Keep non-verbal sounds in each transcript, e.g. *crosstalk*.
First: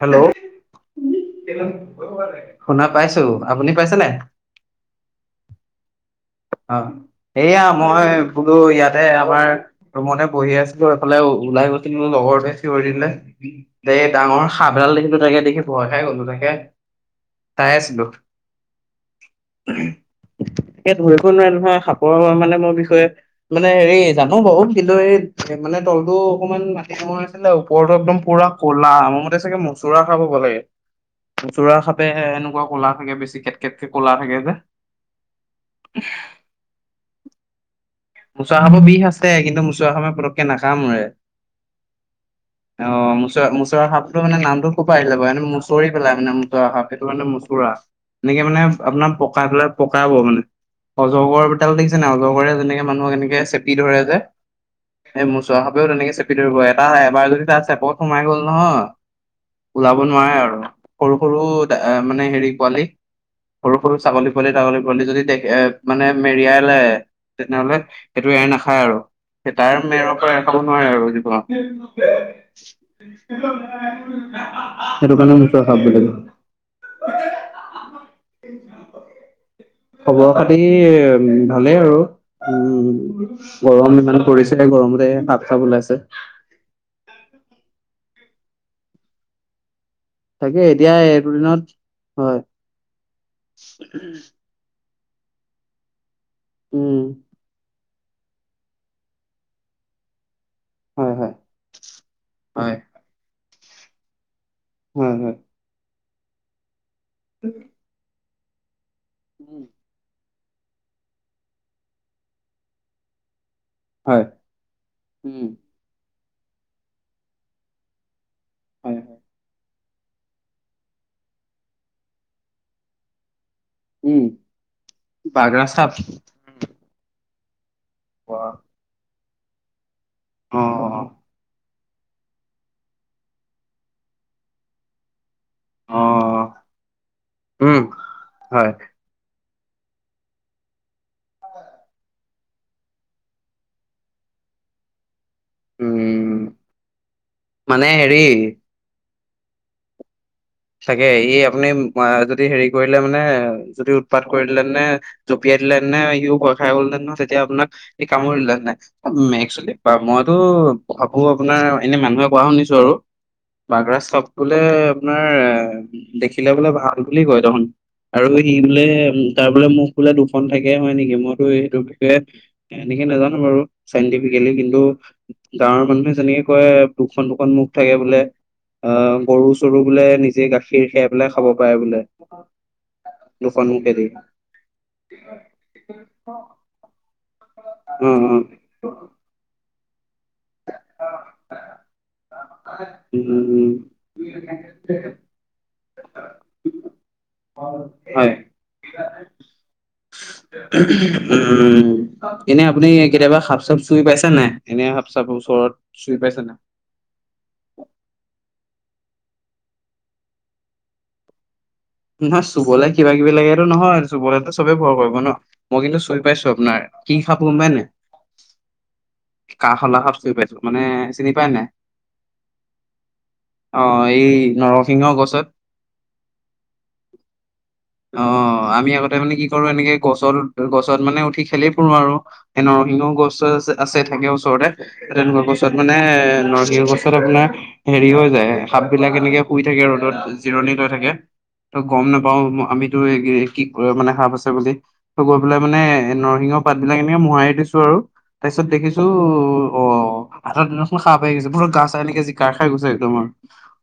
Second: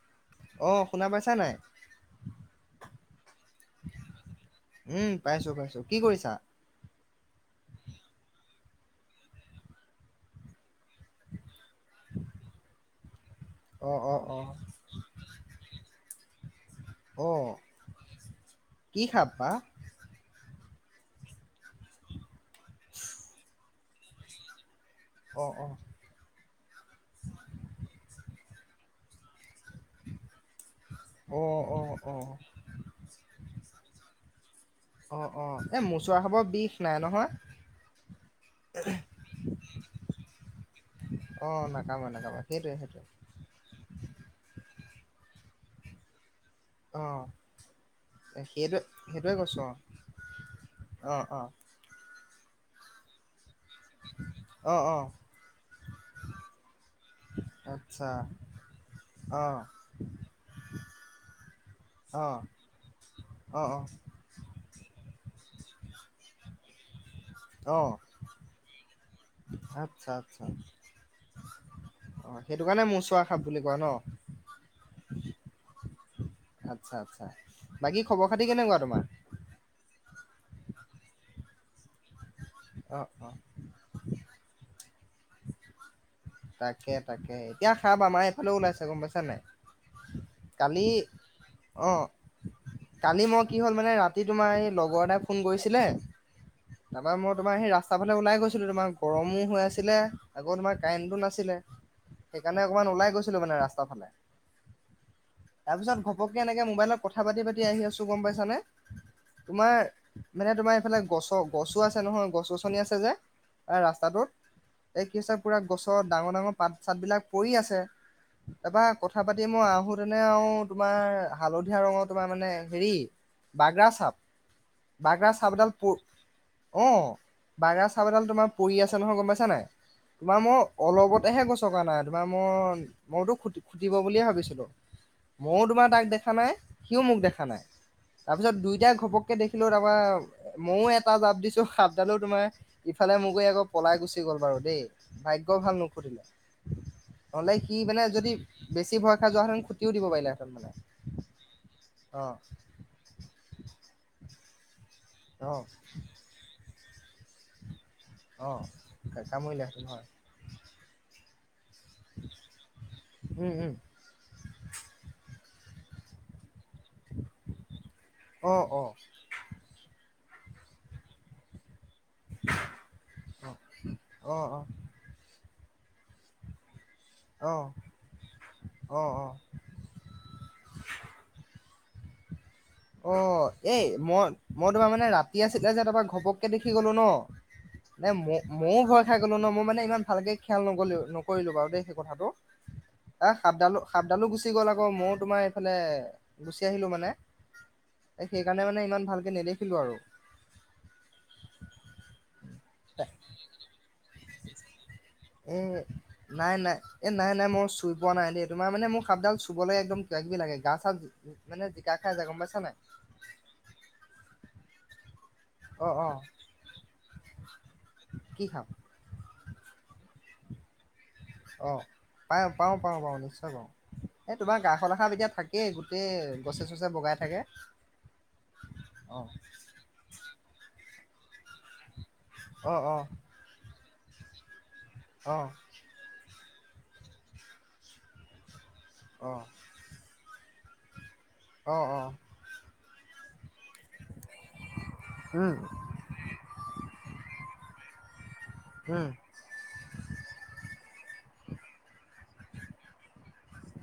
Hello, অ শুনা পাইছা নাই? ' শুনা পাইছো আপুনি পাইছে নাই। উম পাইছো পাইছো কি কৰিছ অ এইয়া মই বো ইয়াতে আমাৰ ৰুমতে বহি আছিলো এইফালে ওলাই গৈছিলো লগৰতোৱে চিঞৰিলে। অ এই অ অ ডাঙৰ সাপ এডাল দেখিলো তাকে দেখি ভয় খাই গলো তাকে। অ *unintelligible* কি সাপ বা *unintelligible* নহয় সাপৰ মানে মোৰ বিষয়ে মানে হেৰি জানো বাৰু। অ *unintelligible* অ মানে তলটো অকমান মাটি *unintelligible* ওপৰতো একদম পুৰা ক'লা মোৰ মতে চাগে মুচৰা খাব বহে। অ অ মূচুৰা সাপে অ এনেকুৱা কলা থাকে বেছি কেটকটকে ক'লা থাকে যে। অ অ এই মোচোৱা সাপৰ বিষ নাই নহয়। মুচুৱা সাপৰ বিষ আছে কিন্তু মুচুৱা খাবে পকে নাকামুৰে। অ নাকামে নাকামে সেইটোৱে সেইটোৱে অ মুচৰা মুচৰা সাপটো মানে নামটো *unintelligible* *unintelligible* সেইটো অ মানে মচুৰা এনেকে মানে সেইটো আপোনাৰ সেইটোৱে পকাই কৈছো পেলাই পকাব মানে। অ অ অজগৰ বিতাল দেখিছে ন অজগৰে যেনেকে মানুহক এনেকে চেপি ধৰে যে। অ অ অ এই মূচোৰা খাপেও তেনেকে চেপি ধৰিব এটা এবাৰ যদি তাত চেপত আচ্ছা সোমাই গ'ল নহয়। অ ওলাব নোৱাৰে আৰু সৰু সৰু অ মানে হেৰি পোৱালি অ অ সৰু সৰু ছাগলী পোৱলি ছাগলী পোৱলি যদি দে মানে মেৰিয়াই লে অ তেনেহ'লে সেইটো এৰ নাখায় আৰু স তাৰ আচ্ছা মেৰৰ পৰা এ আচ্ছা খাব নোৱাৰে আৰু অ সেইটো কাৰণে মোচোৰা সাপ বুলি কোৱা ন *unintelligible* সেইটো কাৰণে *unintelligible* আচ্ছা আচ্ছা বাকী খবৰ খাতি কেনেকুৱা তোমাৰ খবৰ খাতি ভালেই আৰু অ উম অ গৰম ইমান পৰিছে গৰমতে সাপ চাপ ওলাইছে তাকে এতিয়া খ ভ ওলাই চে গম পাইছা নাই তাকে কালি এতিয়া এইটো দিনত অ', হয় কালি মই কি হ'ল মানে ৰাতি তোমাৰ এই লগৰ এটাই ফোন কৰিছিলে উম তাৰ মই তোমাৰ সেই ৰাস্তা ফালে ওলাই গৈছিলো তোমাৰ গৰমো হৈ আছিলে আকৌ তোমাৰ হয় কাৰেণ্টটো হয় নাছিলে সেইকাৰণে হয় অকমান ওলাই গৈছিলো মানে ৰাস্তা ফালে হয় হয় পপকৈ এনেকৈ মোবাইলত কথা পাতি পাতি আহি আছোঁ গম পাইছানে উম তোমাৰ মানে তোমাৰ এইফালে গছ গছো আছে নহয় গছ গছনি আছে যে এ হয় ৰাস্তাটোত এই কি আছে উম পুৰা গছৰ ডাঙৰ ডাঙৰ পাত চাত বিলাক পৰি আছে তাৰপৰা হয় হয় কথা পাতি মই আহো নে আৰু তোমাৰ হালধীয়া ৰঙৰ তোমাৰ মানে হেৰি বাগ্ৰা চাব উম বাগ্ৰা চাব বাগৰা ডাল চাপ প অ বাগ্ৰা চাব এডাল অ তোমাৰ পৰি আছে নহয় গম পাইছা নাই তোমাৰ মই অ অলপতেহে গৈছো থকা নাই তোমাৰ মই মইতো খ খুটিব বুলিয়ে ভাবিছিলো মইো তোমাৰ অ তাক দেখা নাই সিও মোক দেখা নাই উম তাৰপিছত হয় দুইটাই ঘপককে দেখ লৈ তাপা ময়ো এটা জা সাপডালো তোমাৰ ইফালে ম গৈ আকৌ পলাই গুচি গ'ল বাৰু দেই ভাগয় ভাল নুখুতিলে উম নহলে সি মানে যদি বেছি ভ *unintelligible* চাকে ই আপুনি যদি হেৰি কৰিলে মানে যদি উৎপাত কৰিলে নানে জঁপিয়াই অ', দিলে নে সিও বয় খাই গ'লহ ন তেতিয়া আপোনাক স কামুৰিললে অ', ন এক কামুৰিলেহেঁতেন প হয় মইতো ভাবো আপোনাৰ এনে মানুহে কোৱা শুনিছো আৰু উম, উম, বাগ্ৰা চব বোলে আপোনাৰ দেখিলে বোলে ভাল বুলি কয় দেখোন আৰু সি অ', বোলে অ'। উ তাৰ বোলে মখ বোলে দু খন থাকে হয় নেকি মইতো এইেইটো এনেকে নাজানো অ', বাৰু অ', চাইণ্টিফিকেলি কিন্তু গাঁৱৰ মানুহে যেনেকে কয় দুখন দুখন অ', মুখ থাকে বোলে অ গৰু চৰু বোলে নিজে গাখীৰ খাই পেলাই খাব পাৰে বোলে অ দুখন এই মুখেদি মই মই তোমাৰ মানে ৰাতি আছিলে যে তোমাৰ ঘপককে দেখি গলো ন ন অ ম অ মইও ভয় খাই গলো ন মই মানে ইমান ভালকে খেয়াল লব লাগিব বাৰু দেই নকৰিলো সেই কথাটো উম এ উম সাপডালো সাপডালো গুচি গ'ল আকৌ মইো তোমাৰ এইফালে গুচি আহিলো মানে হয় সেইকাৰণে মানে ইমান ভালকে নেদেখিলো আৰু উম, এনে আপুনি কেতিয়াবা সাপ চাপ চুই পাইছে নাই? এনে চাপ এ ওচৰত চুই পাইছে নাই, নাই, এ নাই, নাই, মই চুই পোৱা নাই দেই, তোমাৰ মানে মোক সাপডাল চুবলৈ একদম কিবা কিবি লাগে গা চা মানে জিকা খাই যায় গম নহয় পাইছা নাই চুবলে কিবা কিবি লাগেটো নহয়, চুবলেটো চবে ভয় কৰিব ন। মই অ কিন্তু অ চুই পাইছো আপোনাৰ, কি সাপ গম পাই নাই? কি খাম কাহহলা সাপ চুই পাইছো, মানে চিনি পাই নাই? অ পাওঁ পাওঁ পাওঁ পাৰ নিশ্চয় পাওঁ, অ এই এ তোমাৰ গাহলা নৰসিংহ সাপ এতিয়া গছত থাকেই গোটেই গছে চছে বগাই থাকে অ আমি আগতে অ মানে কি কৰো এনেকে গছত গছত মানে উঠি খেলি ফুৰো আৰু, এ অ অ নৰসিং গছছে আছে থাকে ওচৰতে। এ অ তেনেকুৱা গছত মানে নৰসিংহ গছত আপোনাৰ হেৰি হৈ যায় সাপবিলাক অ এনেকে শুই থাকে ৰ'দত জিৰণি লৈ থাকে, ত অ অ গম নাপাওঁ আমিতো এই কি মানে সাপ আছে বুলি, ত গৈ উম পেলাই মানে নৰসিংহৰ পাত বিলাক এনেকে মোহাৰি দিছো আৰু তাৰপিছত দেখিছো উম অ *unintelligible* সাপ আহি গৈছে ভয়ত গা সেনেকে জোকাৰ খায় গৈছে একদম আৰু,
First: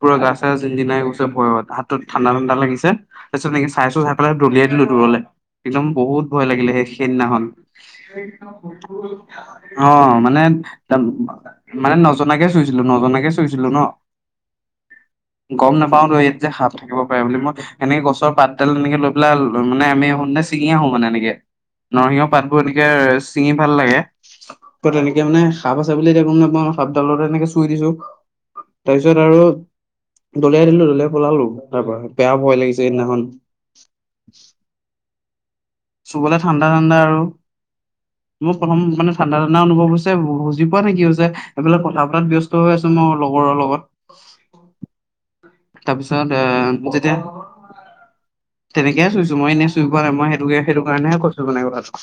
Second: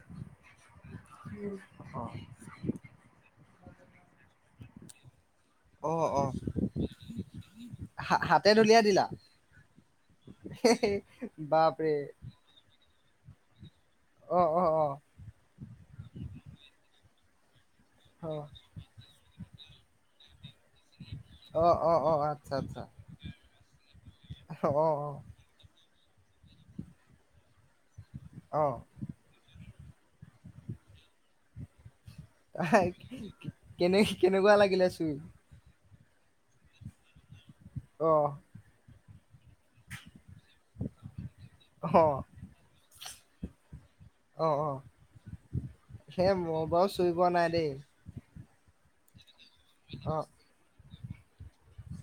পোৰা গা চা জিঞ্জিনাই গৈছে ভয়ত, হাতত ঠাণ্ডা ঠডা তাৰপিছত এনেকে চাইছো চাই পেলাই দলিয়াই দিলো দূৰলে। একদম অ অ অ বহুত ভয় লাগিলে সেই সেইদিনাখন, হা হাতে দলিয়াই দিলা *inaudible* অঁ মানে মানে বাপৰে নজনাকে চুইছিলো নজনাকে চুছিলো ন, অ অ অ গম নাপাও টো ইয়াত যে সাপ থাকিব পাৰে বুলি মই সেনেকে গছৰ অ পাতডাল এনেকে লৈ পেলাই মানে আমি আহোঁতে ছিঙি আহো মানে এনেকে। অ অ অ নৰসিংহ আচ্ছা পাতবোৰ আচ্ছা এনেকে চিঙি ভাল লাগে, ত অ অ তেনেকে মানে সাপ আছ আছে বুলি এতিয়া গম নাপাওঁ, সাপডালতে এনেকে চুই দিছো অ তাৰপিছত আৰু দলিয়াই দিলো দলিয়াই পলালো। তাৰ পৰা বেয়া ভয় লাগিছে সেইদিনাখন কেনে কেনেকুৱা লাগিলে চুই? চুবলে ঠাণ্ডা ঠাণ্ডা আৰু। অ। মোৰ প্ৰথম মানে ঠাণ্ডা ঠাণ্ডা অনুভৱ হৈছে বুজি পোৱা নাই কি হৈছে, এফালে অ কথা পতাত ব্যস্ত হৈ আছো মই লগৰৰ লগত অ অ তাৰপিছত সেই এ মই বাও চুই পোৱা নাই দেই তেনেকে চোইছো মই এনেই পোৱা নাই অ মই সেইটোকে সেইটো কাৰণে হে কৈ ছো মানে কথা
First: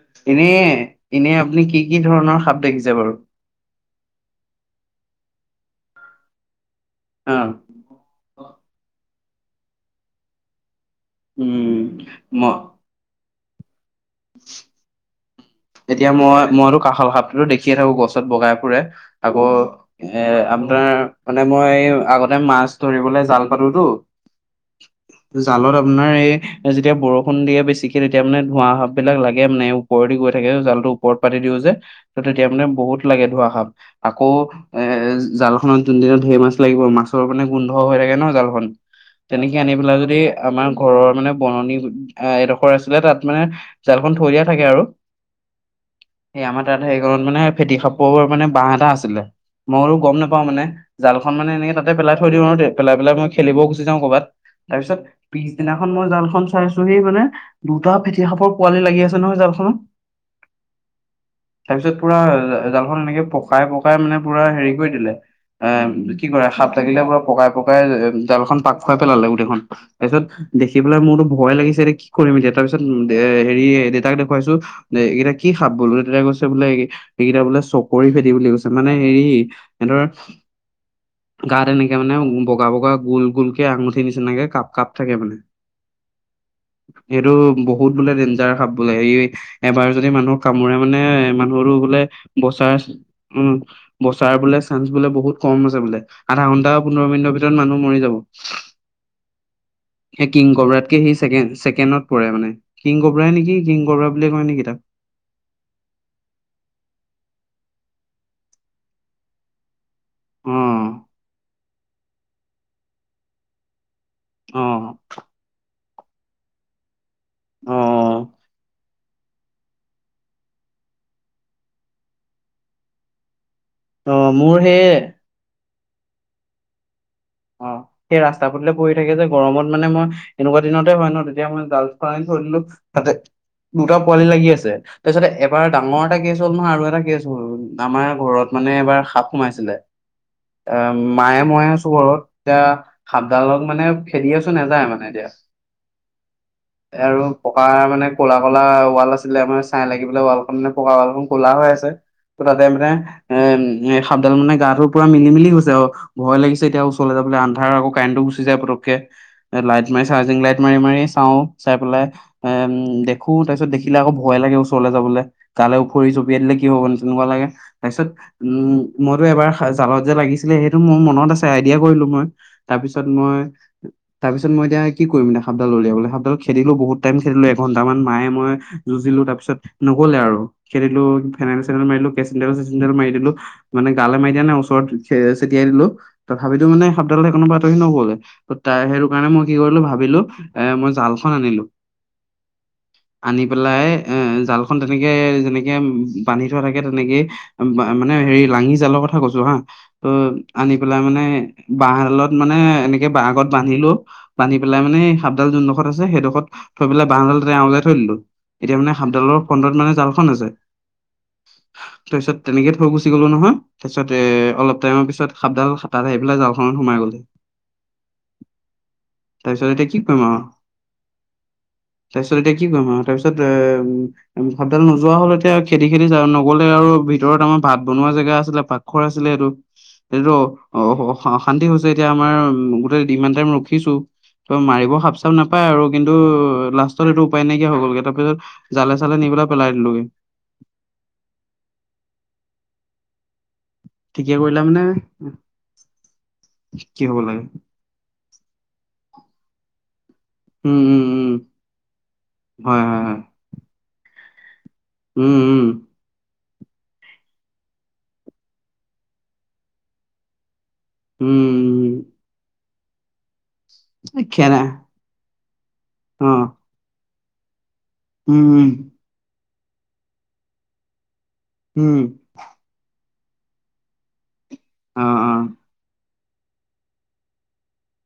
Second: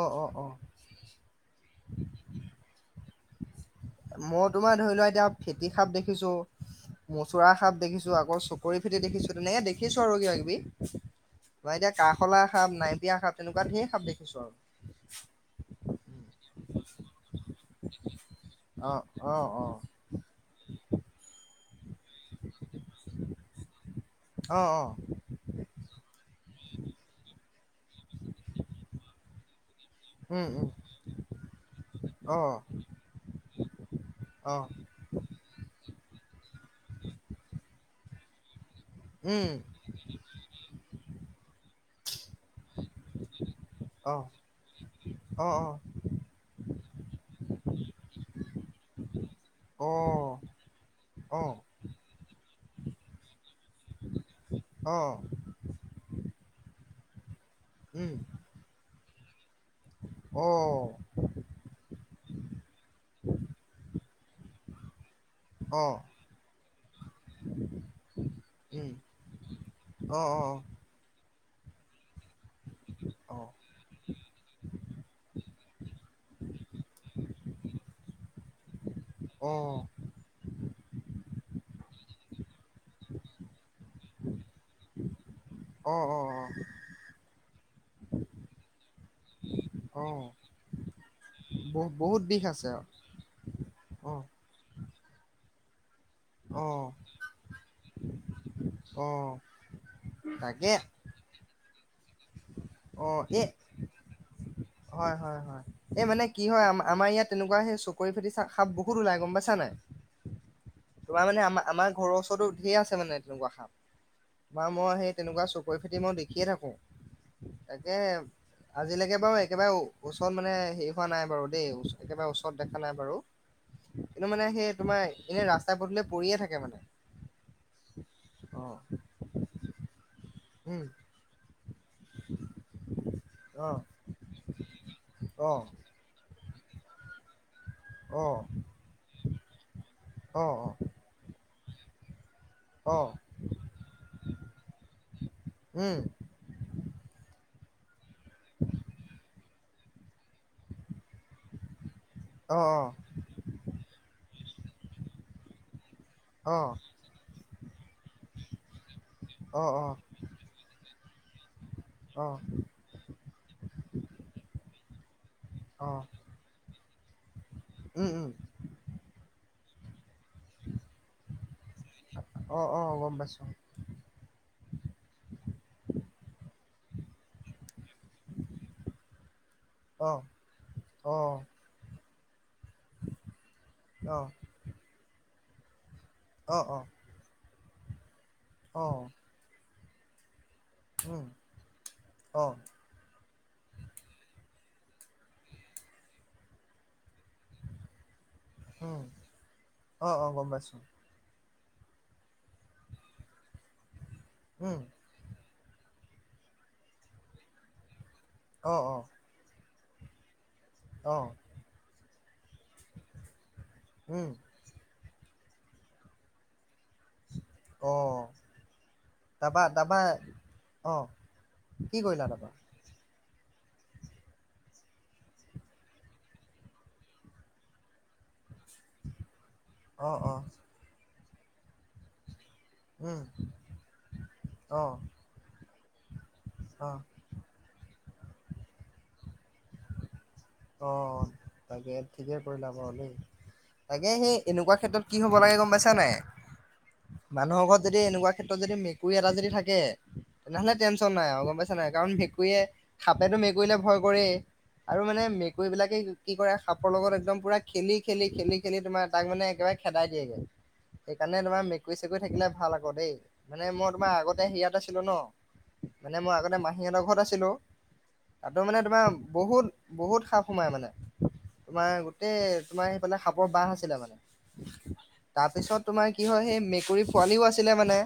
অ অ অ এনে এনে আপুনি কি কি ধৰণৰ সাপ দেখিছে বাৰু মই তোমাৰ ধৰি লোৱা এতিয়া ফেটি খাপ দেখিছো অ মচুৰা সাপ দেখিছো আকৌ চকৰি ফেটি দেখিছো তেনেকে দেখিছো আৰু কিব কিবি মই উম এতিয়া কা ম হলা সাপ নাইবিয়া সাপ তেনেকুৱা ধেৰ সাপ দেখিছো আৰু এতিয়া মই মইতো কাষল খাপ টো দেখিয়ে থাকো গছত বগাই ফুৰে অ অ আকৌ অ এ আপোনাৰ মানে মই আগতে মাছ ধৰিবলে জাল পাতোতো অ অ জালত আপোনাৰ এই যেতিয়া বৰষুণ দিয়ে বেছিকে তেতিয়া মান ধোঁৱা সাপ বিলাক লাগে মানে ওপৰে দি উম থাকে উম জাল টো ওপৰত পাতি দিও যে, ত অ তেতিয়া মানে বহুত লাগে ধোৱা সাপ আকৌ অ এ জালখনত জোন দিনত ঢেৰ মাছ লাগিব মাছৰ মানে গোন্ধ হৈ থাকে ন জালখন উম তেনেকে আনি পেলাই যদি আমাৰ ঘৰৰ মানে বননি এডোখৰ আছিলে তাত মানে জালখন থৈ দিয়া থাকে আৰু অ অ সেই আমাৰ তাত সেৰি খনত মানে ফেটি খাপ মানে বাহ এটা আছিলে মইতো গম নাপাও অ মানে জালখন অ মানে এনেকে তাতে পেলাই থৈ দিওঁ আৰু পেলাই পেলাই মই খেলিব গুচি যাও কৰবাত অ অ তাৰপিছত পিছদিনাখন মই জালখন চাইছো সি মানে দুটা উম ফেটি সাপৰ পোৱালি লাগি আছ ছে নহয় জালখনত অ তাৰপিছত পুৰা জালখন এনেকে পকাই পকাই মানে পুৰা হেৰি কৰি দিলে এ অ কি কৰে সাপ থাকিলে পুৰা পকাই পকাই জালখন পাক উম খুৱাই পেলালে গোটেইখন অ অ তাৰপিছত দেখি পেলাই মোৰতো ভয় লাগিছে এ কি কৰিম এতিয়া তাৰপিছত এ হেৰি দেউতাক দেখুৱাইছো এতিয়া কি খাব বল বোলে তেতিয়া কৈছে বোলে এইকেইটা বোলে চকৰি ফেটি বুলি কৈছে মানে হেৰি অ অ সিহঁতৰ গা তেনেকে ে মানে বগা বগা গোল গোল কেে আঙুঠি নিচিনাকে কাপ কাপ থাকে মানে অ অ এইেইটো বহুত বোলে ডেঞ্জাৰ খাব বোলে হে এবাৰ অ যদি মানুহক কামোৰে মানে মানুহো বহু বোলে বহুত বিষ আছে বচাৰ উ অ বচাৰ বোলে চান বোলে বহুত কম আছে বোলে আধা অ ঘন্টা পোন্ধৰ মিনিটৰ ভিতৰত মানুহ মৰি যাব অ স কিং তাকে কবৰাতকে সিকে ছেকেণ্ডত পই মানে কিং অ গবৰাই এ নেকি কিং গগবৰা বুলি কয় নেকি তাক হয় হয় হয় এই মানে কি হয় আ আমাৰ ইয়াত তেনেকুৱা সেই চ কৰি ফেটি সাপ বহুত ওলাই গম পাইছা নাই অ তমাৰ মানে আ আমাৰ ঘৰৰ ওচৰতো ধঢেৰ আছে মানে তেনেকুৱা খাম অ বামাৰ মই সেই তেনেকুৱা চ কৈ ফেটি মই দেখিয়ে থাকোঁ অ তাকে আজিলৈকে বাৰু একেবাৰে ওচৰত মানে হেৰি হোৱা নাই বাৰু দেই একেবাৰে ওচৰত দেখা নাই বাৰু অ কিন্তু মানে মোৰ সেই তোমাৰ এনে ৰাস্তা পদূে পৰিয়ে থাকে মানে অ সেই ৰাস্তা অ ফটে পৰি থাকে যে গৰমত মানে মই এনেকুৱা উম দিনতে হয় ন তেতিয়া মই জাল ধলো তাতে অ দুটা পোৱালি লাগি আছে তাৰ পিছতে অ এবাৰ ডাঙৰ এটা ল নহয় আৰু এটা কি আছ আমাৰ অ ঘৰত মানে এবাৰ সাপ সোমাইছিলে অ মায়ে ময়ে আছো ঘৰত এতিয়া অ অ সাপডালত মানে খেদি আছো নাযায় মানে এতিয়া উম আৰু পকা মানে ক'লা ক'লা ৱাল আছিলে মানে চাই লাগিেলাই ৱালখন মানে পকা ৱাল খখন ক'লা হৈ আছে ত অ তাতে মানে এ এ সাপডাল মানে গাটোৰ পুৰা মিলি মিলি গছে আৰু ভয় অ অ লাগিছে এতিয়া ওচৰলৈ আন্ধাৰ আকৌ কাৰেণ্টো গুচি যায় পটককে অ লাইট মাৰি চাৰ্জিং লাইট মাৰি মাৰি চাওঁ চাই পেলাই অ অ এ দেখো তাৰপিছ দেখিলে আকৌ ভয় লাগে ওচৰলৈ যাবলৈ কালে অ উফৰি চপিয়াই দিলে কি হ'বানে তেুৱ লে তাৰপিছত উম মইতো এবাৰ জালত যে লাগিছিলে সেইটো মোৰ মনত খিয়া কৰিলো মই অ তাৰ অ পিছ গম মই পাইছো তপিছত মই এতিয়া কি কৰিম এয়া সাপডাল উলিয়াব গ সাপডাল খেদিলো বহুত াইম খেলিলো এ দুটামান মায়ে মই যুঁজিলো তাৰ পিত অ নক'লে আৰু খেদিলো অ', ফেনেল চেনোইল মাৰিলো কে চ মাৰি দিলো মানে গাল অ', মাৰ দিয়া নে ওচৰত চেটিয়াই দিলো ত অ', ভাবিতো মানে অ', সাপ্তালতে কোনোব পৰা আতৰি নকলে ত তাই সেইটো অ', কাৰণে মই কি কৰিলো ভাবিলো এ মই উম, জালখন আনিলো অ', আনি পেলাই এ জালখন খন তেনেকে যেনেকে উ বান্ধি থোৱা থাকে তেনেকে মানে হেৰি লাঙি জালৰ উম, কথা কৈছো হা ত অ', অ', গম আনি পাইছোঁ, পেলাই মানে বাহডালত মানে এনেকে বাহ আগত বান্ধিিলো বান্ধি পেলাই উম, মানে সালোনডোখত আছেেইডোখত থৈেলাই বাহহডালতে আওলাই থৈ দিলো এতিয়া অ', মানে অ', সাপডালৰ খন্দডত মানে জালখন আছে অ', তাৰপিছত তেনেকে থৈ গুচি গ'লো নহয় তাৰপিছত এ উম, অলপ টাইমৰ পিছত খাপডাল খাতাত আহি পেলাই জালখনত সোমাই গলে অ', তাৰপা তাৰপিছত এতিয়া কি তাৰপা কৰিম আৰু অ', কি কৰিলা তাৰপিছত তাৰপা? এতিয়া কি কৰিম আৰু তাৰ পিছত উম ভাতডাল নোযোৱা হল এতিয়া খেতি খেতি নগলে আৰু ভিতৰত আমাৰ ভাত বনোৱা জেগা আছিলে পাকৰ আছিলে এইটো সেইটো অ অশান্তি হৈছে এতিয়া আমাৰ গোটেই উম, ইমান টাইম ৰখিছো তই মাৰিব অ', সাপ চাপ নাপায় আৰু কিন্তু অ', লাষ্টত এইটো উপায় নাইকিয়া হৈ গ'লগে তাৰ পিছত জালে চালে নি পেলাই পেলাই দিলোগে অ তাকে ঠিকে কৰিলা ব হ' দেই তাকে ঠিকে সেই কৰিলা এনেকুৱা মানে ক্ষেত্ৰত কি হব লাগে গম পাইছা নাই কি হ'ব লাগে মানুহৰ ঘৰত যদি এনেকুৱা ক্ষেত্ৰত যদি মেকুৰী এটা যদি থাকে তেনেহ'লে উম উম টেনশ্যন নাই উম আৰু গম পাইছা নাই কাৰণ মেকুৰীয়ে হয় হয় হয় খাপেতটো মেকুৰীলে ভয় কৰে আৰু মানে উম উম মেকুৰী বিলাকে কি কৰে সাপৰ লগত একদম পুৰা খেলি খেলি খেলি খেলি তোমাৰ তাক মানে একেবাৰে খেদাই দিয়েগে। সেইকাৰণে তোমাৰ মেকুৰী উম চেকুৰী থাকিলে ভাল আকৌ দেই মানে মই উম তোমাৰ এই আগতে খেলা হেৰিয়াতে আছিলো ন। মানে অ মই আগতে মাহীহঁতৰ ঘৰত আছিলো উম তাতো উম মানে তোমাৰ বহুত-বহুত স সোমাই মানে তোমাৰ উম গোটেই তোমাৰ সেইফালে সাপৰ বাহ আছিলে মানে অ অ তাৰপিছত তোমাৰ কি হয় সেই মেকুৰী পোৱালিও আছিলে মানে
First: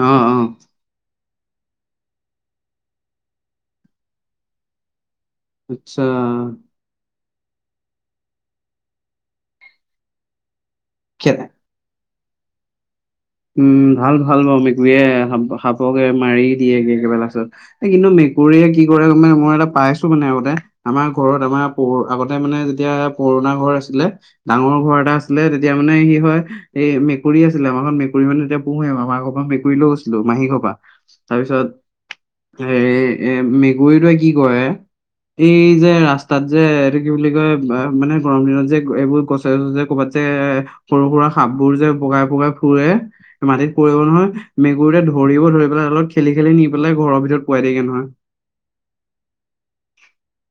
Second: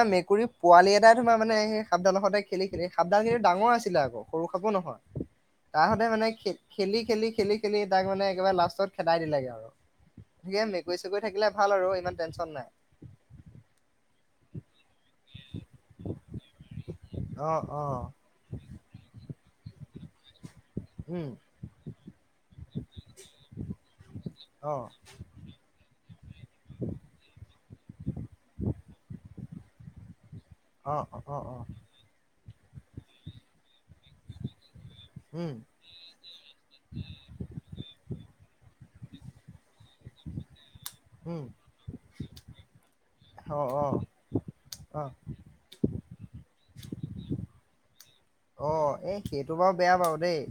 অ অ মেকুৰীৰ পোৱালি এটা তোমাৰ মানে সধালতে খি খেলি সাবধান খেলি ডাঙৰ আছিলে আকৌ সৰু খাব নহয়। আচ্ছা, খেলি-খেলি-খেলি-খেলি তাক মানে একেবাৰে লাষ্টত খেদাই দিলেগে আৰু সে গৈ চগৈ খে থাকিলে ভাল আৰু ইমান টেনচন নাই। উম, ভাল-ভাল বাৰু মেকুৰীয়ে সাপকে মাৰি দিয়েগে একেবাৰে অ অ লাষ্টত। কিন্তু মেকুৰীয়ে কি কৰে মানে মই এটা পাইছো। মানে আগতে, আমাৰ উম ঘৰত আমাৰ প আগতে মানে যেতিয়া পুৰণা ঘৰ আছিলে, অ ডাঙৰ ঘৰ। এটা আছিলে। তেতিয়া মানে কি হয়? এই মেকুৰী আছিলে। আমাৰখন মেকুৰী মানে তেতিয়া পোহে। আমাৰ ঘৰপৰা মেকুৰীলৈ গৈছিলোঁ। মাহী ঘৰপা। অ অ অ অ তাৰপিছত এ-এ মেকুৰীটোৱে কি কৰে? উম এই যে ৰাস্তাত যে, এইটো কি বুলি কয় মানে গৰম দিনত যে। এইবোৰ গছে চছে ক'বাতযে এ সৰু সুৰা উম সাপ বোৰ যে বগাই বগাই ফুৰে। অ মাটিত অ পৰিব নহয়, অ মেকুৰীটোৱে ধৰিব, ধৰি পেলাই অলপ খেলি খেলি নি পেলাই ঘৰৰ ভিতৰত পোৱাই দিয়েগে নহয়। অ' এ সেইটো বাৰু বেয়া বাৰু দেই।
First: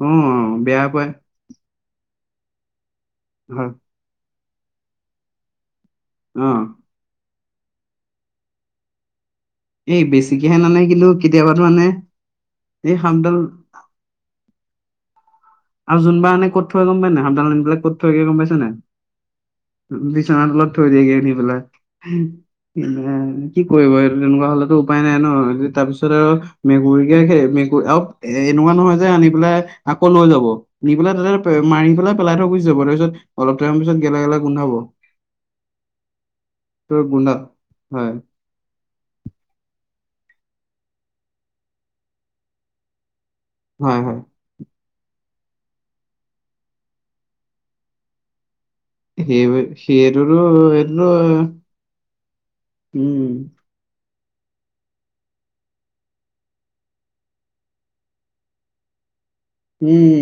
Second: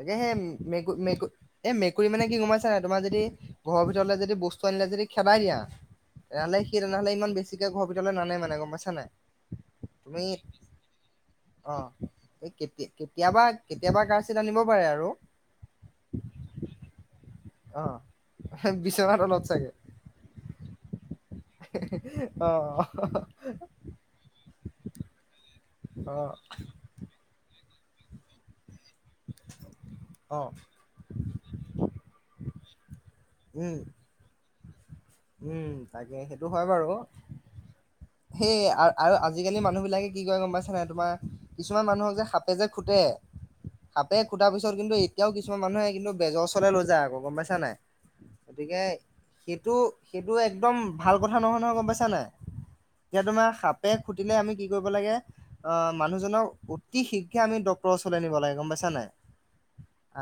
অ তাকে সেই বেয়া মেকু পায় মেকুৰী এ মেকুৰী মানে কি গম পাইছানে নাই? তোমাৰ যদি হয় ঘৰৰ ভিতৰলৈ যদি বস্তু আনিলে যদি খেদাই দিয়া, অ তেনেহ'লে সি তেনেহ'লে ইমান বেছি। কে ঘৰৰ ভিতৰলে নানে মানে গম পাইছানে নাই? এই তুমি বেছিকেহে নানে কিন্তু কেতিয়াবাতো আনে অ' এই কে কেত কেতিয়াবা কেতিয়াবা কৰ্ছিত আনিব পাৰে আৰু। আৰু যোনবাৰ এনে ক'ত থয় গম পা নাই? সাঁপডাল আনিপেলাই অ ক'ত থয়গে গম পাইছা নে নাই? বিচনা তলত চাগে বিচনাৰ তলত থৈ দিয়েগে। পেলাই। অ', এ কি কৰিব এই তেনেকুৱা হলেতো উপায় নাই ন তাৰপিছত অ আৰু মেকুৰীকে সেই আৰু, এনেকুৱা নহয় যে আনি পেলাই আকৌ লৈ অ যাব। নি পেলাই তাতে মাৰি পেলাই পেলাই থৈ গুচি যাব। তাৰ পিছত অলপ উম টাইম পিছত গেলা গেলা গোন্ধাব। উম, তাকে সেইটো হয় বাৰু। ত গোন্ধা হয় সেইয়ে। আৰু আজিকালি মানুহ বিলাকে কি কয় গম পাইছা নাই? তোমাৰ কিছুমান মানুহক যে সাপে যে খুটে, হয় সাপে হয় খুটাৰ পিছত কিন্তু এতিয়াও কিছুমান মানুহে কিন্তু বেজৰ ওচৰলৈ লৈ যায়। আকৌ গম পাইছা নাই? গতিকে সেই সেইটো সেইটো সেইটোতো একদম এইটোতো ভাল কথা নহয় নহয় গম পাইছা নাই? এতিয়া উম তোমাৰ সাপে খুটিলে আমি কি কৰিব লাগে? অ' মানুহজনক অতি শীঘ্ৰে আমি ডক্তৰৰ ওচৰলৈ নিব লাগে গম পাইছা নাই?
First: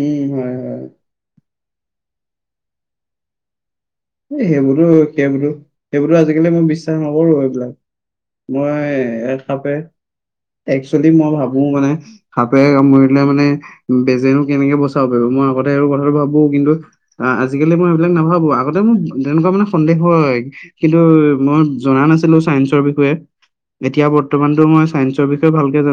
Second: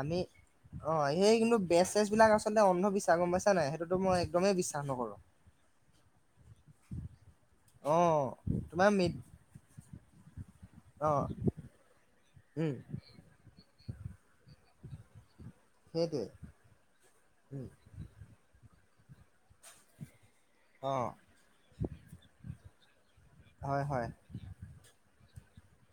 আমি হয়-হয়। অ সেই কিন্তু বেজ চেজ বিলাক আচলতে অন্ধবিশ্বাস গম পাইছে নাই? সেইটোটো মই একদমে বিচ সেইবোৰো, সেইবোৰো আজিকালি মই বিশ্বাস নকৰো এইবিলাক। অ তোমাৰ মৃত মই সাপে, একচুৱেলি অ মই ভাবো মানে সাপে উম কামুৰিলে মানে, বেজেনো কেনেকে বচাব পাৰিব? মই আগতে আৰু কথাটো সেইটোৱে ভাবো। কিন্তু অ উম আজিকালি মই সেইবিলাক নাভাবো আগতে মোৰ তেনেকুৱা মানে সন্দেহ হয়। অ কিন্তু মই জনা নাছিলো চাইন্সৰ বিষয়ে। হয় এতিয়া হয় বৰ্তমানতো মই চাইন্স বিষয়ে ভালকে জানো।